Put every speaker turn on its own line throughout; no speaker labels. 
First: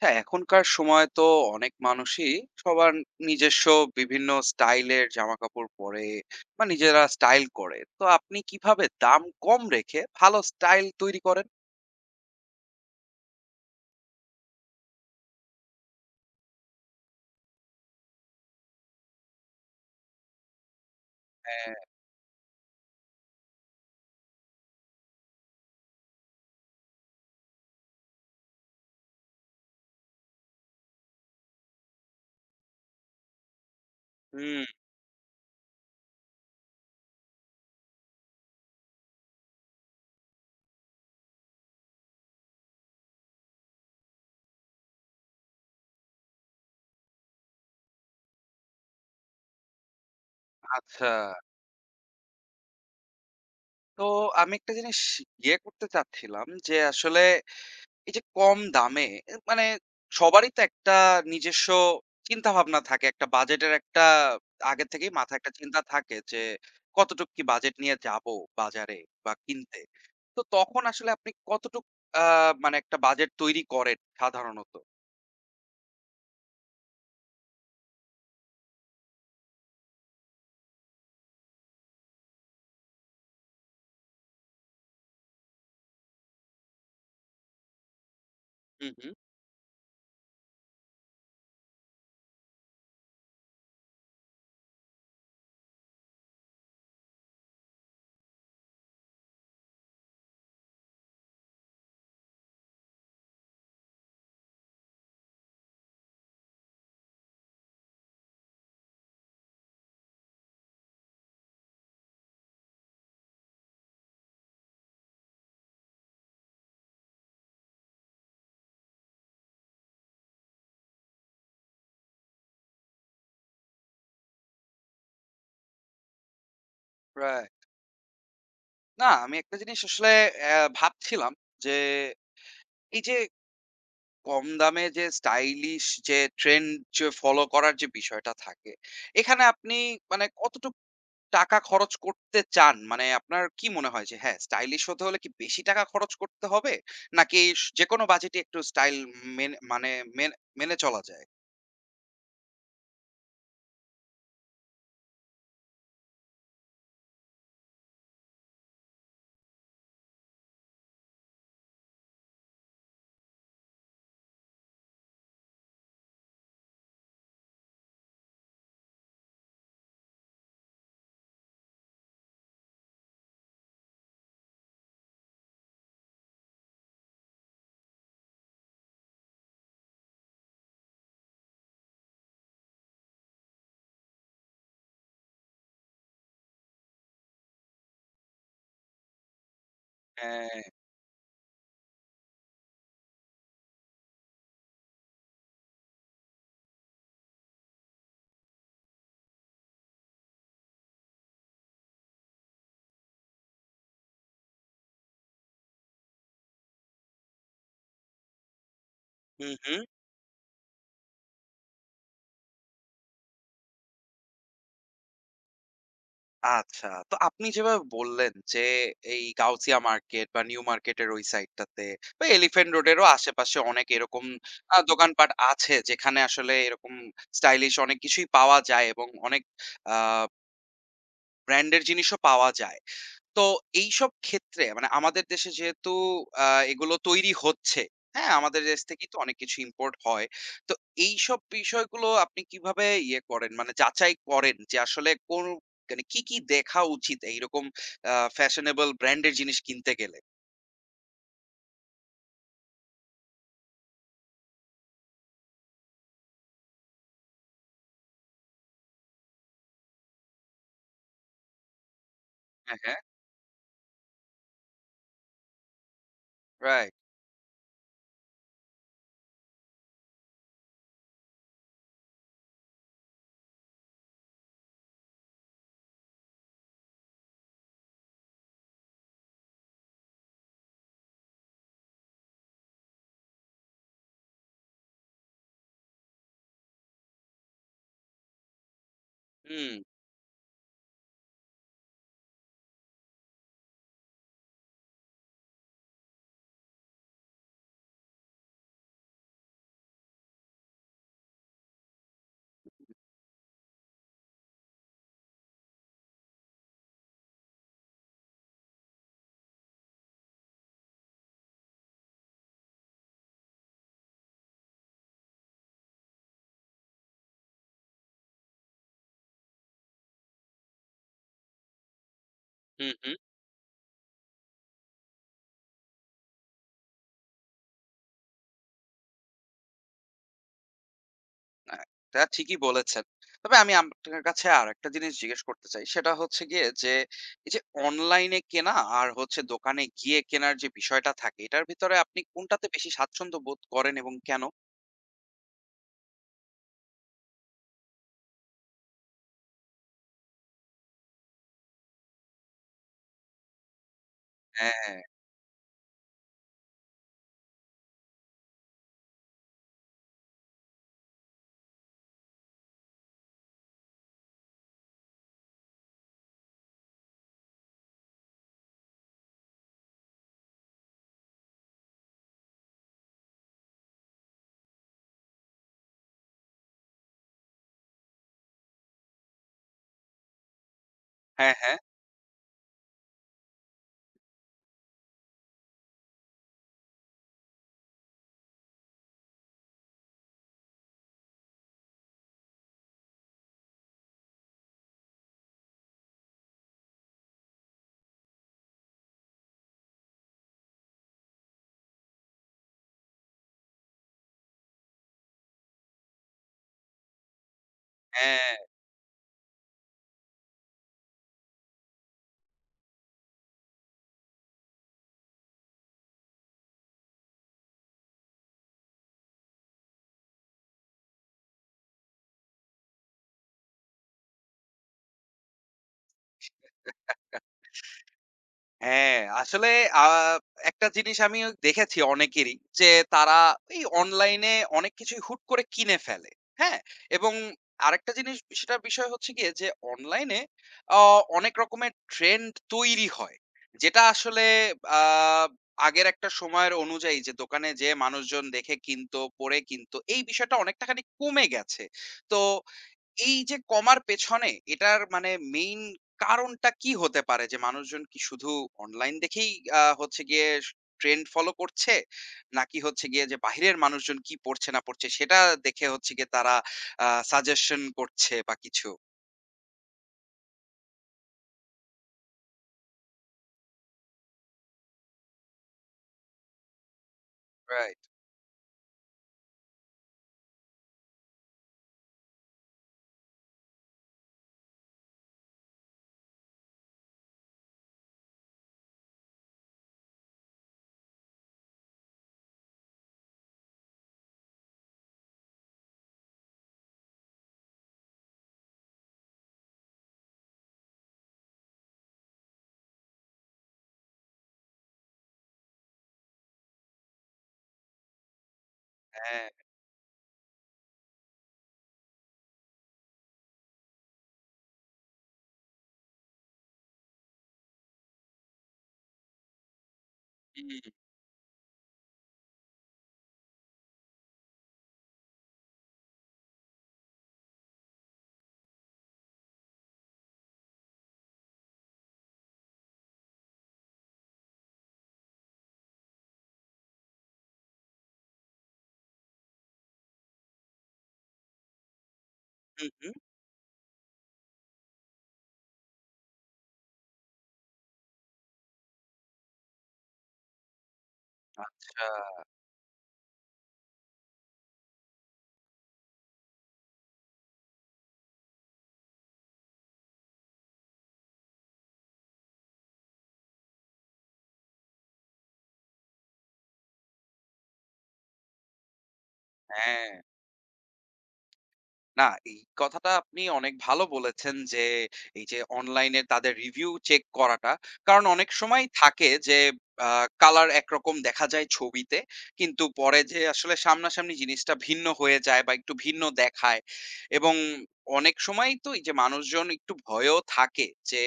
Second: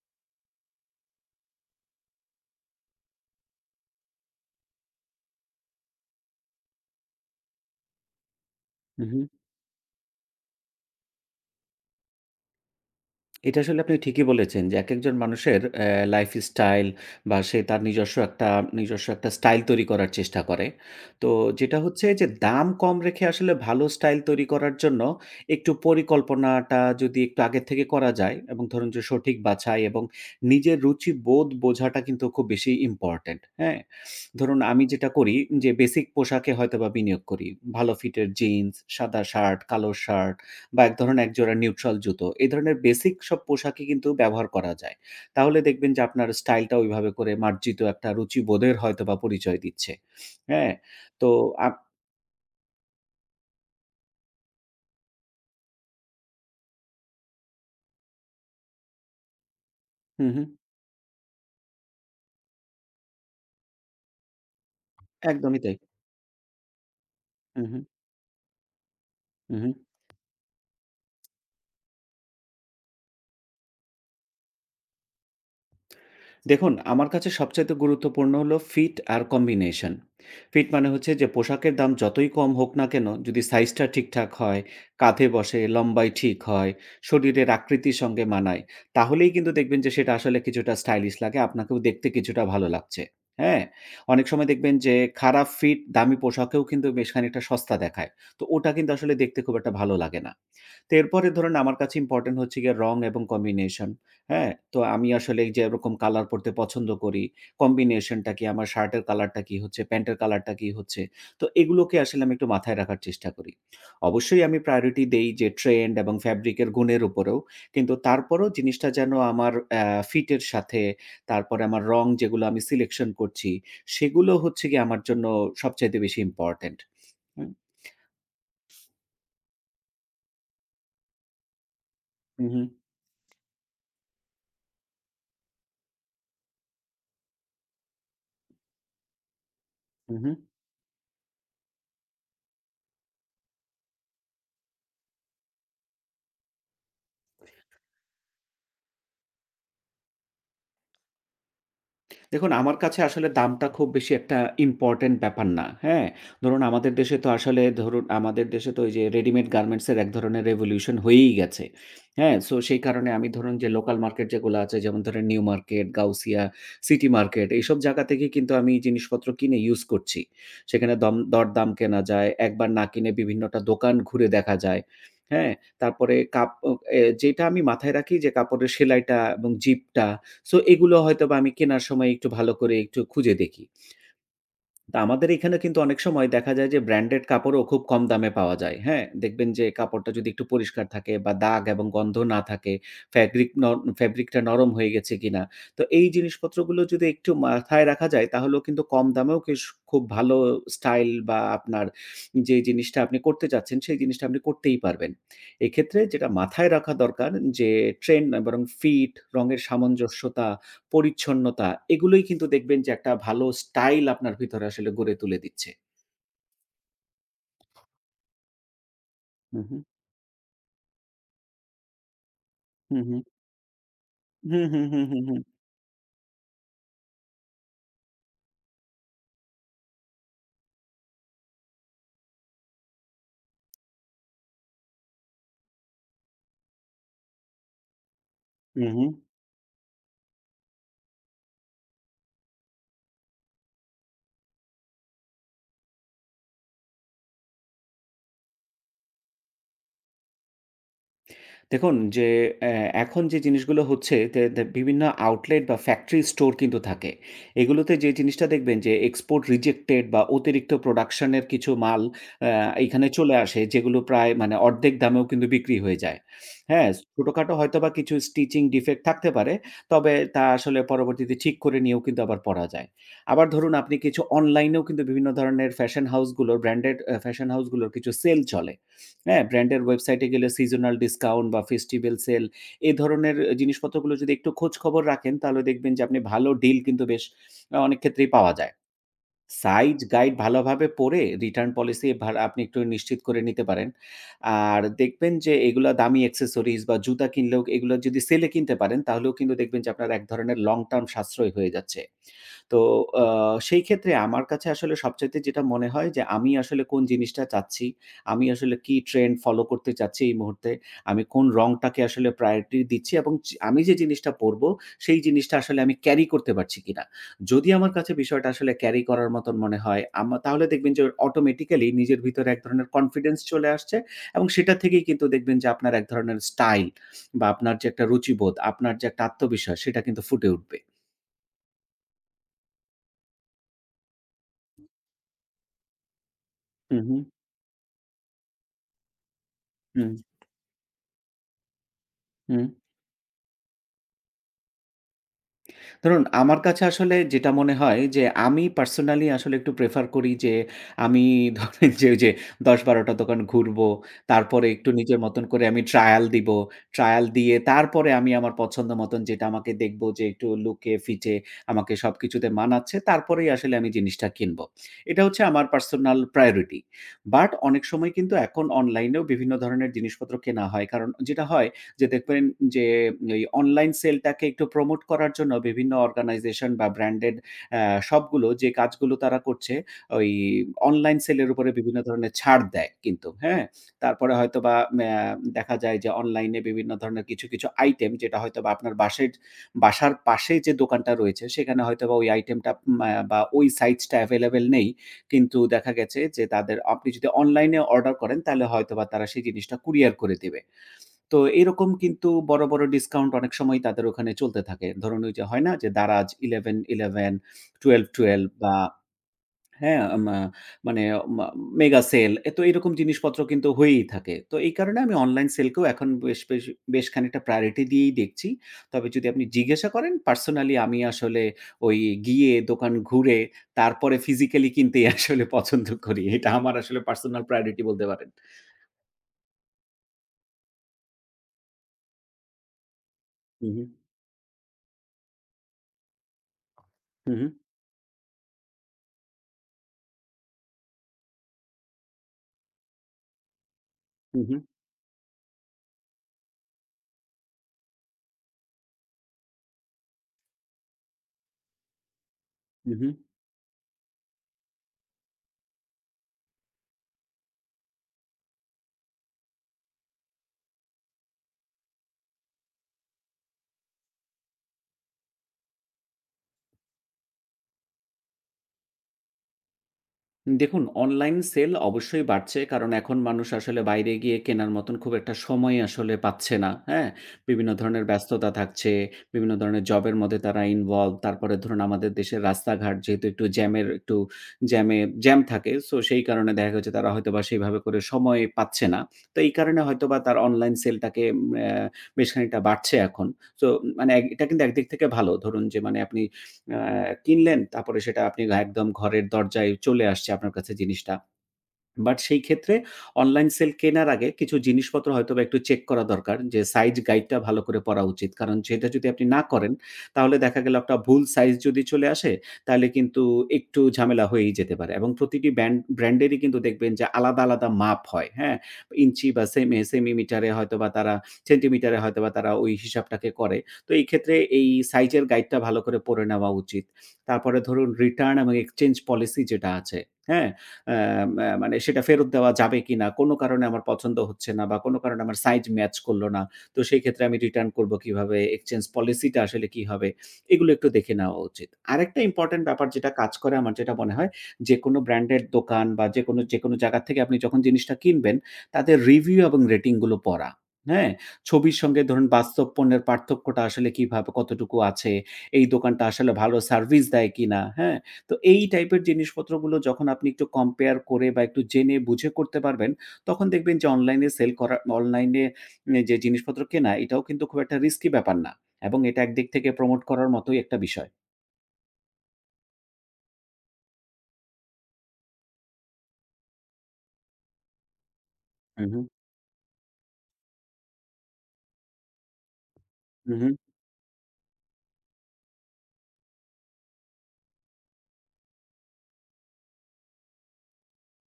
হ্যাঁ, এখনকার সময় তো অনেক মানুষই সবার নিজস্ব বিভিন্ন স্টাইলের জামাকাপড় পরে বা নিজেরা স্টাইল করে। তো আপনি কিভাবে
উহু।
দাম কম রেখে ভালো স্টাইল তৈরি করেন?
এটা আসলে আপনি ঠিকই বলেছেন যে, একেকজন মানুষের লাইফ স্টাইল বা সে তার নিজস্ব একটা স্টাইল তৈরি করার চেষ্টা করে। তো
হ্যাঁ।
যেটা হচ্ছে যে, দাম কম রেখে আসলে ভালো স্টাইল তৈরি করার জন্য একটু পরিকল্পনাটা যদি একটু আগের থেকে করা যায় এবং ধরুন যে সঠিক বাছাই এবং নিজের রুচিবোধ বোঝাটা কিন্তু খুব বেশি ইম্পোর্টেন্ট, হ্যাঁ? ধরুন
হুম,
আমি যেটা করি যে, বেসিক পোশাকে হয়তোবা বিনিয়োগ করি। ভালো ফিটের জিন্স, সাদা শার্ট, কালো শার্ট বা এক ধরনের একজোড়া নিউট্রাল জুতো। এ ধরনের বেসিক সব পোশাকই কিন্তু ব্যবহার করা যায়। তাহলে দেখবেন যে আপনার স্টাইলটা ওইভাবে করে মার্জিত একটা রুচিবোধের হয়তোবা পরিচয় দিচ্ছে। হ্যাঁ?
আচ্ছা।
তো আপ
তো আমি একটা জিনিস করতে চাচ্ছিলাম যে আসলে এই যে কম দামে মানে
হুম, হুম।
সবারই তো একটা নিজস্ব চিন্তাভাবনা থাকে। একটা বাজেটের একটা আগে থেকেই মাথায় একটা
একদমই তাই।
চিন্তা থাকে যে, কতটুক কি
হুম,
বাজেট
হুম,
নিয়ে যাবো বাজারে বা
হুম, হুম।
কিনতে। তো তখন আসলে আপনি কতটুক আ মানে একটা বাজেট তৈরি করেন সাধারণত?
দেখুন, আমার কাছে সবচাইতে গুরুত্বপূর্ণ হলো ফিট আর কম্বিনেশন। ফিট মানে হচ্ছে যে পোশাকের দাম যতই কম হোক না কেন, যদি সাইজটা ঠিকঠাক হয়, কাঁধে বসে, লম্বায় ঠিক হয়, শরীরের আকৃতির সঙ্গে মানায়,
হু, হু।
তাহলেই কিন্তু দেখবেন যে সেটা আসলে কিছুটা স্টাইলিশ লাগে, আপনাকেও দেখতে কিছুটা ভালো লাগছে। হ্যাঁ? অনেক সময় দেখবেন যে খারাপ ফিট দামি পোশাকেও কিন্তু বেশ খানিকটা সস্তা দেখায়। তো ওটা কিন্তু আসলে দেখতে খুব একটা ভালো লাগে না। তো এরপরে ধরুন আমার কাছে ইম্পোর্টেন্ট হচ্ছে গিয়ে রং এবং কম্বিনেশন। হ্যাঁ? তো আমি আসলে এই যে এরকম কালার পড়তে পছন্দ করি। কম্বিনেশনটা কি? আমার শার্টের কালারটা কি হচ্ছে? প্যান্টের কালারটা কি হচ্ছে? তো এগুলোকে আসলে আমি একটু মাথায় রাখার চেষ্টা করি। অবশ্যই আমি প্রায়োরিটি দেই যে ট্রেন্ড এবং ফ্যাব্রিকের গুণের উপরেও। কিন্তু তারপরেও জিনিসটা যেন আমার ফিটের সাথে, তারপরে আমার রং যেগুলো আমি সিলেকশন করছি, সেগুলো হচ্ছে গিয়ে আমার জন্য সবচাইতে বেশি ইম্পোর্টেন্ট। হুম?
রাইট। না আমি একটা জিনিস আসলে ভাবছিলাম যে,
হু, হু।
এই যে কম দামে যে স্টাইলিশ যে ট্রেন্ড যে ফলো করার যে বিষয়টা থাকে, এখানে আপনি
হু,
মানে
হু।
কতটুক টাকা খরচ করতে চান? মানে আপনার কি মনে হয় যে হ্যাঁ, স্টাইলিশ হতে হলে কি বেশি টাকা খরচ করতে হবে? নাকি যেকোনো বাজেটে একটু স্টাইল মেনে মানে মেনে মেনে চলা যায়?
দেখুন, আমার কাছে আসলে দামটা খুব বেশি একটা ইম্পোর্টেন্ট ব্যাপার না। হ্যাঁ? ধরুন আমাদের দেশে তো ওই যে রেডিমেড গার্মেন্টস এর এক ধরনের রেভলিউশন হয়েই গেছে। হ্যাঁ? সো সেই কারণে আমি ধরুন যে লোকাল মার্কেট যেগুলো আছে যেমন ধরেন New Market, Gausia, City Market এইসব জায়গা থেকে কিন্তু আমি জিনিসপত্র কিনে ইউজ করছি। সেখানে দম দরদাম কেনা যায়, একবার না কিনে বিভিন্নটা দোকান ঘুরে দেখা যায়। হ্যাঁ? তারপরে কাপ অ এ যেটা আমি মাথায় রাখি যে কাপড়ের সেলাইটা এবং জিপটা সো এগুলো হয়তোবা আমি কেনার সময় একটু ভালো করে একটু খুঁজে দেখি। তো আমাদের এখানে কিন্তু অনেক সময় দেখা যায় যে ব্র্যান্ডেড কাপড়ও খুব কম দামে পাওয়া যায়, হ্যাঁ? দেখবেন যে কাপড়টা যদি একটু
হ্যাঁ।
পরিষ্কার থাকে বা দাগ এবং গন্ধ না থাকে, ফ্যাব্রিক ন ফ্যাব্রিকটা নরম হয়ে গেছে কিনা। তো এই জিনিসপত্রগুলো যদি একটু মাথায় রাখা যায় তাহলেও কিন্তু কম দামেও খুব ভালো স্টাইল বা আপনার যে জিনিসটা আপনি করতে চাচ্ছেন সেই জিনিসটা আপনি করতেই পারবেন। এক্ষেত্রে যেটা মাথায় রাখা দরকার যে ট্রেন্ড না বরং ফিট,
হু,
রঙের
হু।
সামঞ্জস্যতা, পরিচ্ছন্নতা এগুলোই কিন্তু দেখবেন যে একটা ভালো স্টাইল আপনার ভিতরে আসলে গড়ে তুলে দিচ্ছে।
আচ্ছা। তো আপনি যেভাবে বললেন যে, এই
হু, হু।
গাউসিয়া মার্কেট বা নিউ মার্কেটের ওই সাইডটাতে বা এলিফ্যান্ট
হু,
রোডেরও
হু।
আশেপাশে অনেক এরকম
হু, হু, হু, হু,
দোকানপাট
হু।
আছে যেখানে আসলে এরকম স্টাইলিশ অনেক কিছুই পাওয়া যায় এবং অনেক আ ব্র্যান্ডের জিনিসও পাওয়া যায়। তো এইসব ক্ষেত্রে মানে আমাদের দেশে যেহেতু আ এগুলো তৈরি হচ্ছে, হ্যাঁ? আমাদের দেশ
হু, হু।
থেকেই তো অনেক কিছু ইম্পোর্ট হয়। তো এইসব বিষয়গুলো আপনি কিভাবে করেন? মানে যাচাই করেন যে আসলে কোন মানে কি, কি দেখা উচিত এইরকম ফ্যাশনেবল ব্র্যান্ড এর জিনিস কিনতে গেলে?
দেখুন যে এখন যে জিনিসগুলো হচ্ছে তে তে বিভিন্ন আউটলেট বা ফ্যাক্টরি স্টোর কিন্তু থাকে। এগুলোতে যে জিনিসটা দেখবেন যে এক্সপোর্ট রিজেক্টেড বা অতিরিক্ত প্রোডাকশন এর কিছু মাল অ্যা
হ্যাঁ, হ্যাঁ।
এইখানে চলে আসে যেগুলো প্রায় মানে অর্ধেক দামেও কিন্তু বিক্রি হয়ে যায়। হ্যাঁ?
রাইট।
ছোটখাটো হয়তোবা কিছু স্টিচিং ডিফেক্ট থাকতে পারে। তবে তা আসলে পরবর্তীতে ঠিক করে নিয়েও কিন্তু আবার পরা যায়। আবার ধরুন আপনি কিছু অনলাইনেও কিন্তু বিভিন্ন ধরনের ফ্যাশন হাউসগুলোর কিছু সেল চলে। হ্যাঁ, ব্র্যান্ডের ওয়েবসাইটে গেলে সিজনাল ডিসকাউন্ট বা ফেস্টিভ্যাল সেল এ ধরনের জিনিসপত্রগুলো যদি একটু খোঁজখবর রাখেন, তাহলে দেখবেন যে আপনি ভালো ডিল কিন্তু বেশ অনেক ক্ষেত্রেই পাওয়া যায়।
হুম,
সাইড গাইড ভালোভাবে পড়ে রিটার্ন পলিসি ভার আপনি একটু নিশ্চিত করে নিতে পারেন। আর দেখবেন যে এগুলা দামি অ্যাক্সেসরিজ বা জুতা কিনলেও এগুলো যদি সেলে কিনতে পারেন তাহলেও কিন্তু দেখবেন যে আপনার এক ধরনের লং টার্ম সাশ্রয় হয়ে যাচ্ছে। তো আ সেই ক্ষেত্রে আমার কাছে আসলে সবচাইতে যেটা মনে হয় যে আমি আসলে কোন জিনিসটা চাচ্ছি, আমি আসলে কি ট্রেন্ড ফলো করতে চাচ্ছি এই মুহূর্তে, আমি কোন রংটাকে আসলে প্রায়োরিটি দিচ্ছি এবং আমি যে জিনিসটা পরবো সেই জিনিসটা আসলে আমি ক্যারি করতে পারছি কিনা। যদি আমার কাছে বিষয়টা আসলে ক্যারি করার মতন মনে হয়, তাহলে দেখবেন যে অটোমেটিক্যালি নিজের ভিতরে এক ধরনের
হুম, হুম।
কনফিডেন্স চলে আসছে এবং সেটা থেকেই কিন্তু দেখবেন যে আপনার এক ধরনের স্টাইল বা আপনার যে একটা রুচিবোধ, আপনার যে একটা আত্মবিশ্বাস সেটা কিন্তু ফুটে উঠবে।
না, এটা ঠিকই বলেছেন। তবে আমি আপনার কাছে আরেকটা জিনিস জিজ্ঞেস করতে চাই। সেটা হচ্ছে গিয়ে যে,
হু, হু।
এই যে অনলাইনে কেনা আর হচ্ছে দোকানে
হুম,
গিয়ে কেনার যে বিষয়টা থাকে, এটার ভিতরে আপনি
হুম।
কোনটাতে বেশি স্বাচ্ছন্দ্য বোধ করেন এবং কেন?
ধরুন আমার কাছে আসলে যেটা মনে হয় যে আমি পার্সোনালি আসলে একটু প্রেফার করি যে আমি ধরেন যে ওই যে ১০-১২ টা দোকান ঘুরবো। তারপরে একটু
হ্যাঁ,
নিজের মতন করে আমি ট্রায়াল দিব। ট্রায়াল দিয়ে তারপরে আমি আমার পছন্দ মতন যেটা আমাকে দেখবো যে একটু লুকে-ফিটে আমাকে সবকিছুতে মানাচ্ছে তারপরেই আসলে আমি জিনিসটা কিনবো। এটা হচ্ছে আমার পার্সোনাল প্রায়োরিটি। বাট অনেক সময় কিন্তু এখন অনলাইনেও বিভিন্ন ধরনের জিনিসপত্র কেনা হয়। কারণ যেটা হয় যে দেখবেন যে এই অনলাইন সেলটাকে একটু প্রমোট করার জন্য বিভিন্ন অর্গানাইজেশন বা ব্র্যান্ডেড আ শপগুলো যে কাজগুলো তারা করছে, ওই অনলাইন সেলের
হ্যাঁ,
উপরে
হ্যাঁ,
বিভিন্ন ধরনের ছাড় দেয় কিন্তু, হ্যাঁ? তারপরে হয়তোবা দেখা যায় যে অনলাইনে বিভিন্ন ধরনের কিছু, কিছু আইটেম যেটা হয়তোবা আপনার বাসার পাশে যে দোকানটা রয়েছে সেখানে হয়তোবা ওই আইটেমটা বা ওই সাইজটা এভেইলেবল নেই। কিন্তু দেখা গেছে যে তাদের আপনি যদি অনলাইনে অর্ডার করেন তাহলে হয়তোবা তারা সেই জিনিসটা কুরিয়ার করে দিবে। তো এরকম কিন্তু বড়, বড় ডিসকাউন্ট অনেক সময়ই তাদের ওখানে চলতে থাকে। ধরুন ওই যে হয় না যে Daraz 11.11, 12.12
হ্যাঁ।
বা হ্যাঁ? মা মানে মা মেগা সেল এ তো এরকম জিনিসপত্র কিন্তু হয়েই থাকে। তো এই কারণে আমি অনলাইন সেলকেও এখন বেশ, বেশ, বেশ খানিকটা প্রায়োরিটি দিয়েই দেখছি। তবে যদি আপনি জিজ্ঞাসা করেন পার্সোনালি আমি আসলে ওই গিয়ে দোকান ঘুরে তারপরে ফিজিক্যালি কিনতেই আসলে পছন্দ করি। এটা আমার আসলে পার্সোনাল প্রায়োরিটি বলতে পারেন।
হ্যাঁ, আসলে আ একটা জিনিস আমিও দেখেছি অনেকেরই যে, তারা
হু, হু।
এই অনলাইনে অনেক কিছুই হুট করে কিনে ফেলে। হ্যাঁ? এবং
হু, হু।
আরেকটা জিনিস সেটার বিষয় হচ্ছে গিয়ে যে, অনলাইনে অ অনেক রকমের ট্রেন্ড তৈরি হয়। যেটা
হু,
আসলে
হু।
আ আগের একটা সময়ের অনুযায়ী যে, দোকানে যেয়ে মানুষজন দেখে কিনতো, পড়ে কিনতো, এই বিষয়টা অনেকটা খানি কমে গেছে। তো
হু, হু।
এই যে কমার পেছনে এটার মানে মেইন কারণটা কি হতে পারে? যে মানুষজন কি শুধু অনলাইন দেখেই হচ্ছে গিয়ে ট্রেন্ড ফলো করছে? নাকি হচ্ছে গিয়ে যে বাহিরের মানুষজন কি পড়ছে না পড়ছে সেটা দেখে হচ্ছে গিয়ে তারা সাজেশন করছে বা কিছু?
দেখুন, অনলাইন সেল অবশ্যই বাড়ছে। কারণ এখন মানুষ আসলে বাইরে গিয়ে কেনার মতন খুব একটা সময় আসলে পাচ্ছে না। হ্যাঁ? বিভিন্ন
রাইট।
ধরনের ব্যস্ততা থাকছে, বিভিন্ন ধরনের জবের মধ্যে তারা ইনভলভ। তারপরে ধরুন আমাদের দেশের রাস্তাঘাট যেহেতু একটু জ্যামের একটু জ্যামে জ্যাম থাকে। সো সেই কারণে দেখা গেছে তারা হয়তোবা সেইভাবে করে সময় পাচ্ছে না। তো এই কারণে হয়তোবা তার অনলাইন সেলটাকে অ্যা বেশ খানিকটা বাড়ছে এখন। সো মানে এটা কিন্তু একদিক থেকে ভালো। ধরুন যে মানে আপনি আ কিনলেন, তারপরে সেটা আপনি একদম ঘরের দরজায় চলে আসছে আপনার কাছে জিনিসটা। বাট সেই ক্ষেত্রে অনলাইন সেল কেনার আগে কিছু জিনিসপত্র হয়তোবা একটু চেক করা দরকার যে সাইজ গাইডটা ভালো করে পড়া উচিত। কারণ সেটা যদি আপনি না
হ্যাঁ।
করেন তাহলে দেখা গেল একটা ভুল সাইজ যদি চলে আসে তাহলে কিন্তু একটু ঝামেলা হয়েই যেতে পারে এবং প্রতিটি ব্র্যান্ডেরই কিন্তু দেখবেন যে আলাদা, আলাদা মাপ হয়, হ্যাঁ? ইঞ্চি বা সেমি সেমিমিটারে
হুম,
হয়তোবা তারা সেন্টিমিটারে হয়তোবা তারা ওই হিসাবটাকে করে। তো এই ক্ষেত্রে এই সাইজের গাইডটা ভালো করে পড়ে নেওয়া উচিত। তারপরে ধরুন রিটার্ন এবং এক্সচেঞ্জ পলিসি যেটা আছে, হ্যাঁ? অ্যা ম্যা মানে সেটা ফেরত দেওয়া যাবে কিনা? কোনো কারণে আমার পছন্দ হচ্ছে না বা কোনো কারণে আমার সাইজ ম্যাচ করলো না। তো সেই ক্ষেত্রে আমি রিটার্ন করবো কিভাবে? এক্সচেঞ্জ পলিসিটা আসলে কি হবে? এগুলো একটু দেখে নেওয়া উচিত। আরেকটা ইম্পোর্টেন্ট ব্যাপার
হুম,
যেটা
হুম।
কাজ করে আমার যেটা মনে হয়, যেকোনো ব্র্যান্ডের দোকান বা যেকোনো, যেকোনো জায়গা থেকে আপনি যখন জিনিসটা কিনবেন, তাদের রিভিউ এবং রেটিং গুলো পড়া। হ্যাঁ? ছবির সঙ্গে
আচ্ছা,
ধরুন বাস্তব পণ্যের পার্থক্যটা আসলে কিভাবে কতটুকু আছে? এই দোকানটা আসলে ভালো সার্ভিস দেয় কিনা? হ্যাঁ? তো এই টাইপের জিনিসপত্রগুলো যখন আপনি একটু কম্পেয়ার করে বা একটু জেনে বুঝে করতে পারবেন, তখন দেখবেন যে অনলাইনে সেল করা অনলাইনে এ যে জিনিসপত্র কেনা এটাও কিন্তু খুব একটা রিস্কি ব্যাপার না। এবং এটা একদিক থেকে প্রমোট
হ্যাঁ।
করার মতোই একটা বিষয়।
না, এই কথাটা আপনি অনেক ভালো বলেছেন যে, এই যে অনলাইনে তাদের রিভিউ চেক করাটা। কারণ অনেক সময়
হুম, হুম,
থাকে যে আ কালার একরকম দেখা যায় ছবিতে। কিন্তু পরে
হুম,
যে
হুম,
আসলে সামনাসামনি জিনিসটা ভিন্ন হয়ে যায় বা একটু ভিন্ন দেখায়। এবং অনেক সময় তো এই যে মানুষজন একটু ভয়েও থাকে যে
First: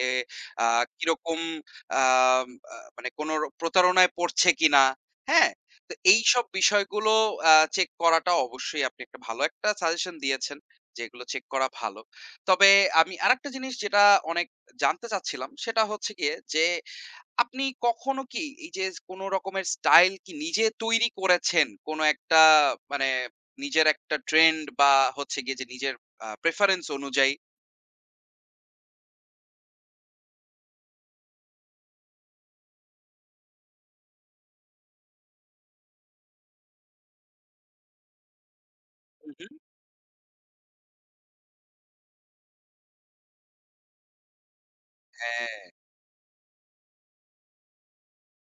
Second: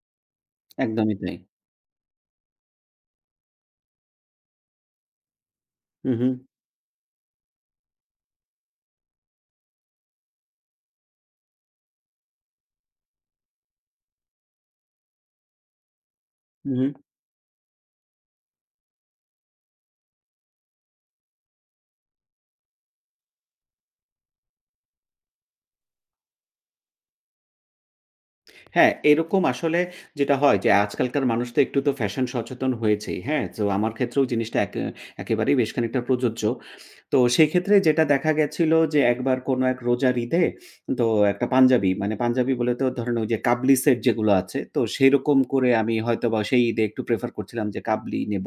আ
একদমই তাই।
কিরকম আ আ মানে কোন প্রতারণায় পড়ছে কিনা। হ্যাঁ? তো
হুম, হুম,
এইসব বিষয়গুলো চেক করাটা অবশ্যই আপনি একটা ভালো একটা সাজেশন দিয়েছেন। যেগুলো চেক করা ভালো। তবে আমি আরেকটা জিনিস যেটা অনেক জানতে চাচ্ছিলাম সেটা হচ্ছে গিয়ে যে,
হুম, হুম।
আপনি কখনো কি এই যে কোনো রকমের স্টাইল কি নিজে তৈরি করেছেন? কোনো একটা মানে নিজের একটা ট্রেন্ড বা হচ্ছে গিয়ে যে নিজের প্রেফারেন্স অনুযায়ী?
হ্যাঁ, এরকম আসলে যেটা হয় যে আজকালকার মানুষ তো একটু তো ফ্যাশন সচেতন হয়েছেই। হ্যাঁ? তো আমার ক্ষেত্রেও জিনিসটা একেবারেই বেশ খানিকটা প্রযোজ্য। তো সেক্ষেত্রে যেটা দেখা গেছিল যে
হু,
একবার
হু।
কোনো এক রোজার ঈদে তো একটা পাঞ্জাবি মানে পাঞ্জাবি বলে তো ধরেন ওই যে কাবলি সেট যেগুলো আছে তো সেরকম
হ্যাঁ,
করে আমি হয়তোবা সেই ঈদে একটু প্রেফার করছিলাম যে কাবলি নেব।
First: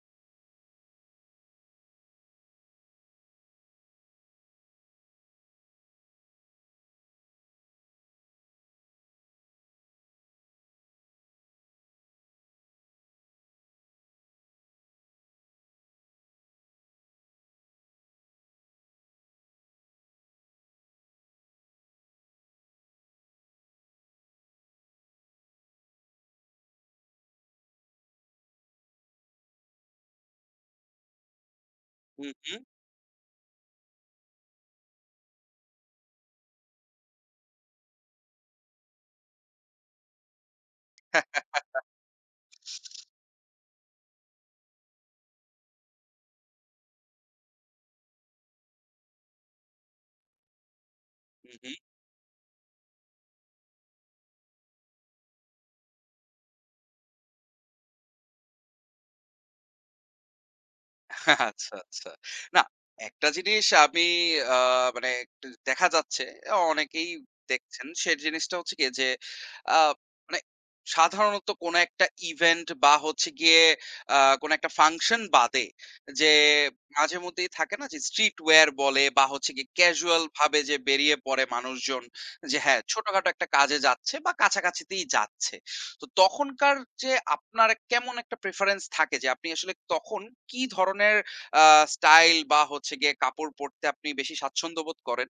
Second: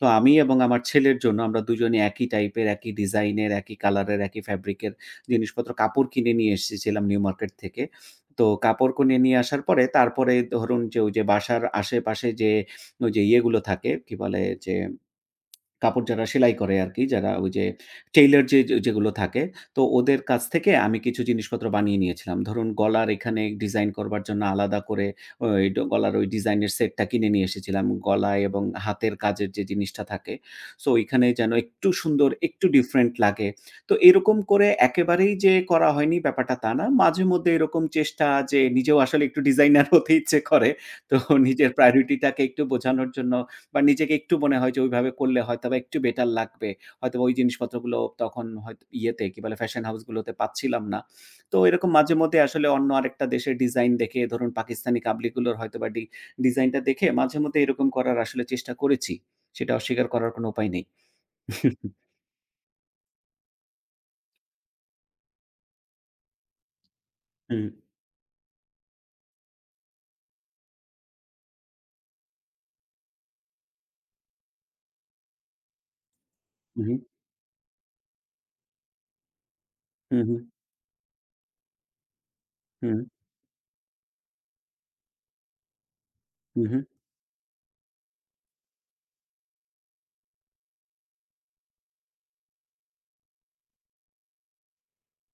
তো আমি এবং আমার ছেলের জন্য আমরা দুজনে একই টাইপের, একই ডিজাইনের, একই কালারের, একই ফ্যাব্রিকের জিনিসপত্র কাপড় কিনে নিয়ে এসেছিলাম নিউ মার্কেট থেকে। তো কাপড় কিনে নিয়ে আসার পরে তারপরে ধরুন যে ওই যে বাসার আশেপাশে যে ওই যে ইয়েগুলো থাকে কি বলে যে কাপড় যারা সেলাই করে আরকি, যারা ওই যে টেইলর যে যে- যেগুলো থাকে, তো ওদের কাছ থেকে আমি কিছু জিনিসপত্র বানিয়ে নিয়েছিলাম। ধরুন গলার এখানে ডিজাইন করবার জন্য আলাদা করে ওই ড গলার ওই ডিজাইনের সেটটা কিনে নিয়ে এসেছিলাম। গলায় এবং হাতের কাজের যে জিনিসটা থাকে। সো এখানে যেন একটু
হু, হু।
সুন্দর,
হু, হু।
একটু ডিফারেন্ট লাগে। তো এরকম করে একেবারেই যে করা হয়নি ব্যাপারটা তা না। মাঝেমধ্যে এরকম চেষ্টা যে নিজেও আসলে একটু ডিজাইনার হতে ইচ্ছে করে। তো নিজের প্রায়োরিটিটাকে একটু বোঝানোর জন্য বা নিজেকে একটু মনে হয় যে ওইভাবে করলে হয়তোবা একটু বেটার লাগবে। হয়তোবা ওই জিনিসপত্রগুলো তখন হয়তো ইয়েতে কি বলে ফ্যাশন হাউস গুলোতে পাচ্ছিলাম না। তো এরকম মাঝে মধ্যে আসলে অন্য আরেকটা দেশের ডিজাইন দেখে ধরুন পাকিস্তানি কাবলিগুলোর হয়তোবা ডিজাইনটা দেখে মাঝে মধ্যে এরকম করার আসলে চেষ্টা করেছি। সেটা অস্বীকার করার কোনো উপায় নেই।
আচ্ছা, আচ্ছা। না, একটা জিনিস আমি আ মানে একটু দেখা যাচ্ছে অনেকেই
হুম।
দেখছেন। সে জিনিসটা হচ্ছে গিয়ে যে আ মানে সাধারণত কোনো একটা ইভেন্ট বা হচ্ছে গিয়ে আ কোনো একটা ফাংশন বাদে যে
উহু।
মাঝেমধ্যেই থাকে না যে স্ট্রিট ওয়্যার বলে বা হচ্ছে গিয়ে
হু,
ক্যাজুয়াল
হু।
ভাবে যে বেরিয়ে পড়ে মানুষজন যে হ্যাঁ,
হু,
ছোটখাটো একটা কাজে যাচ্ছে বা কাছাকাছিতেই যাচ্ছে। তো তখনকার
হু।
যে আপনার কেমন একটা প্রেফারেন্স থাকে যে আপনি আসলে তখন কি ধরনের আ স্টাইল বা হচ্ছে গিয়ে কাপড় পরতে আপনি বেশি স্বাচ্ছন্দ্য বোধ করেন?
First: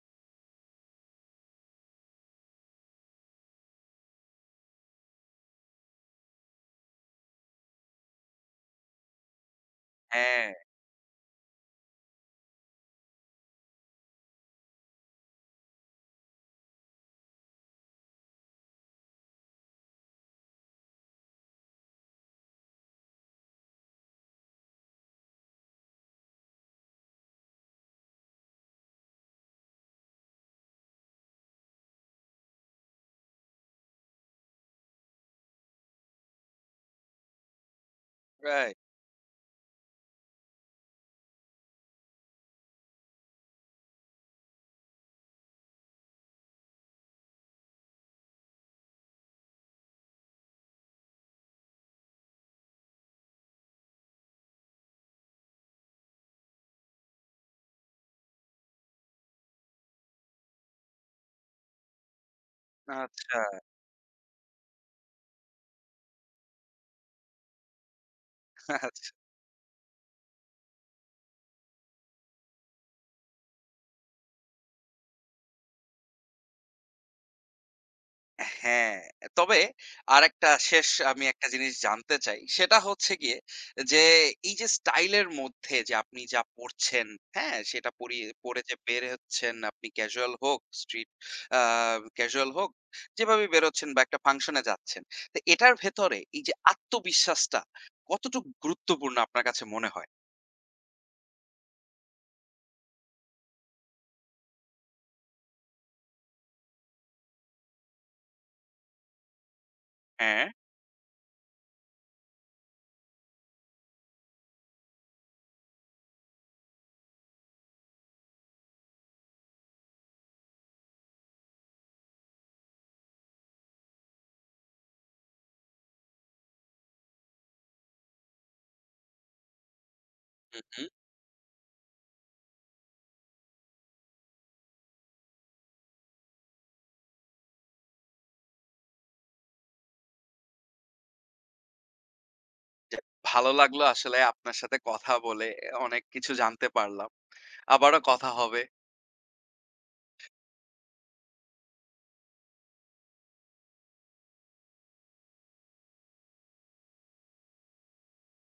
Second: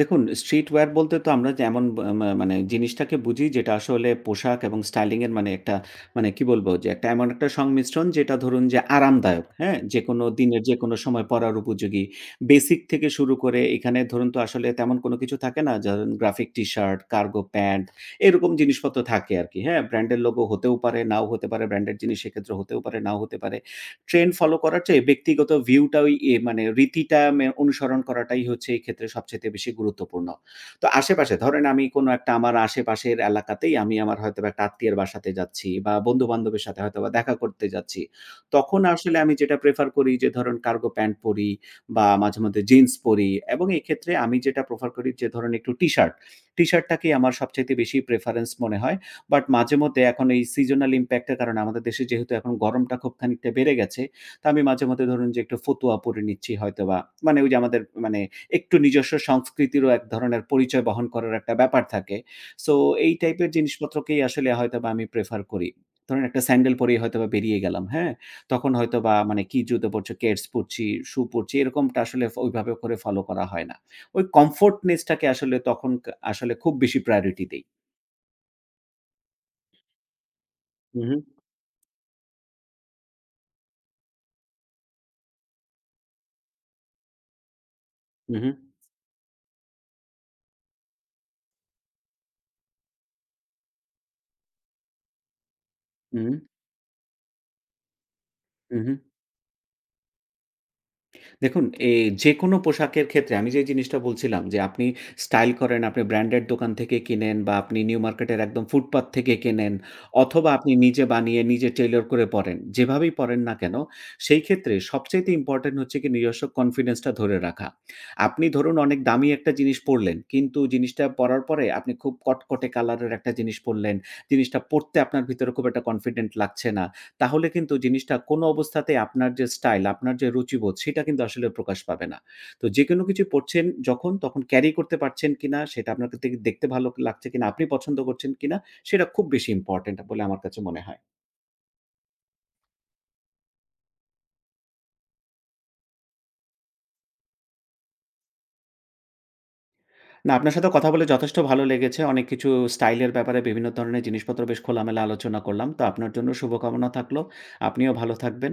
দেখুন, স্ট্রিট ওয়্যার বলতে তো আমরা যে এমন বা মানে জিনিসটাকে বুঝি যেটা আসলে পোশাক এবং স্টাইলিং এর মানে একটা মানে কি বলবো? যে একটা এমন একটা সংমিশ্রণ যেটা ধরুন যে আরামদায়ক, হ্যাঁ? যেকোনো
হ্যাঁ।
দিনের যেকোনো সময় পরার উপযোগী। বেসিক থেকে শুরু করে এখানে ধরুন তো আসলে তেমন কোনো কিছু থাকে না। ধরুন গ্রাফিক টি-শার্ট, কার্গো প্যান্ট এরকম জিনিসপত্র থাকে আরকি, হ্যাঁ? ব্র্যান্ডের লোগো হতেও পারে, নাও হতে পারে। ব্র্যান্ডের জিনিস সেক্ষেত্রে হতেও পারে, নাও হতে পারে। ট্রেন্ড ফলো করার চেয়ে ব্যক্তিগত ভিউটা ওই মানে রীতিটা অনুসরণ করাটাই হচ্ছে এই ক্ষেত্রে সবচাইতে বেশি গুরুত্বপূর্ণ। তো আশেপাশে ধরেন আমি কোনো একটা আমার আশেপাশের এলাকাতেই আমি আমার হয়তোবা একটা আত্মীয়ের বাসাতে যাচ্ছি বা বন্ধু-বান্ধবের সাথে হয়তোবা দেখা করতে যাচ্ছি।
রাইট।
তখন আসলে আমি যেটা প্রেফার করি যে ধরেন কার্গো প্যান্ট পরি বা মাঝেমধ্যে জিন্স পরি এবং এই ক্ষেত্রে আমি যেটা প্রেফার করি যে ধরেন একটু টি-শার্ট। টি-শার্টটাকেই আমার সবচাইতে বেশি প্রেফারেন্স মনে হয়। বাট মাঝেমধ্যে এখন এই seasonal impact এর কারণে আমাদের দেশে যেহেতু এখন গরমটা খুব খানিকটা বেড়ে গেছে, তো আমি মাঝেমধ্যে ধরুন যে একটু ফতুয়া পরে নিচ্ছি হয়তোবা। মানে ওই যে আমাদের মানে একটু নিজস্ব সংস্কৃতিরও এক ধরনের পরিচয় বহন করার একটা ব্যাপার থাকে। সো এই
আচ্ছা।
টাইপের জিনিসপত্রকেই আসলে হয়তোবা আমি প্রেফার করি। ধরুন একটা স্যান্ডেল পরেই হয়তোবা বেরিয়ে গেলাম, হ্যাঁ? তখন হয়তোবা মানে কি জুতো পরছি, কেডস পরছি, শু পরছি এরকমটা আসলে ওইভাবে করে ফলো করা হয় না। ওই কমফোর্টনেস টাকে আসলে তখন আসলে খুব বেশি প্রায়োরিটি দেই।
হ্যাঁ, তবে আরেকটা শেষ
হু, হু।
আমি একটা জিনিস জানতে চাই। সেটা হচ্ছে গিয়ে যে এই যে স্টাইলের মধ্যে যে আপনি যা পড়ছেন, হ্যাঁ? সেটা পরিয়ে
হু, হু।
পড়ে যে বের হচ্ছেন আপনি ক্যাজুয়াল হোক, স্ট্রিট আ ক্যাজুয়াল হোক, যেভাবেই বেরোচ্ছেন বা একটা ফাংশনে যাচ্ছেন। তো এটার ভেতরে
হুম,
এই যে আত্মবিশ্বাসটা কতটুকু
হু, হু।
গুরুত্বপূর্ণ আপনার কাছে মনে হয়?
দেখুন এই যেকোনো পোশাকের ক্ষেত্রে আমি যে জিনিসটা বলছিলাম যে আপনি স্টাইল করেন, আপনি ব্র্যান্ডের দোকান থেকে কিনেন বা আপনি নিউ মার্কেটের একদম ফুটপাত থেকে কেনেন
হ্যাঁ।
অথবা আপনি নিজে বানিয়ে নিজে টেইলর করে পড়েন। যেভাবেই পড়েন না কেন, সেই ক্ষেত্রে সবচাইতে ইম্পোর্টেন্ট হচ্ছে কি নিজস্ব কনফিডেন্সটা ধরে রাখা। আপনি ধরুন অনেক দামি একটা জিনিস পড়লেন, কিন্তু জিনিসটা পড়ার পরে আপনি খুব কটকটে কালারের একটা জিনিস পড়লেন। জিনিসটা পড়তে আপনার ভিতরে খুব একটা কনফিডেন্ট লাগছে না। তাহলে কিন্তু জিনিসটা কোনো অবস্থাতেই আপনার যে স্টাইল, আপনার যে
হু,
রুচিবোধ
হুম।
সেটা কিন্তু আসলে প্রকাশ পাবে না। তো যেকোনো কিছু পড়ছেন যখন তখন ক্যারি করতে পারছেন কিনা, সেটা আপনার কাছে দেখতে ভালো লাগছে কিনা, আপনি পছন্দ করছেন কিনা সেটা খুব বেশি ইম্পোর্টেন্ট বলে আমার কাছে মনে হয়।
যাক, ভালো লাগলো আসলে আপনার সাথে কথা বলে। অনেক কিছু জানতে পারলাম। আবারও কথা হবে।
না আপনার সাথে কথা বলে যথেষ্ট ভালো লেগেছে। অনেক কিছু স্টাইলের ব্যাপারে বিভিন্ন ধরনের জিনিসপত্র বেশ খোলামেলা আলোচনা করলাম। তো আপনার জন্য শুভকামনা থাকলো। আপনিও ভালো থাকবেন।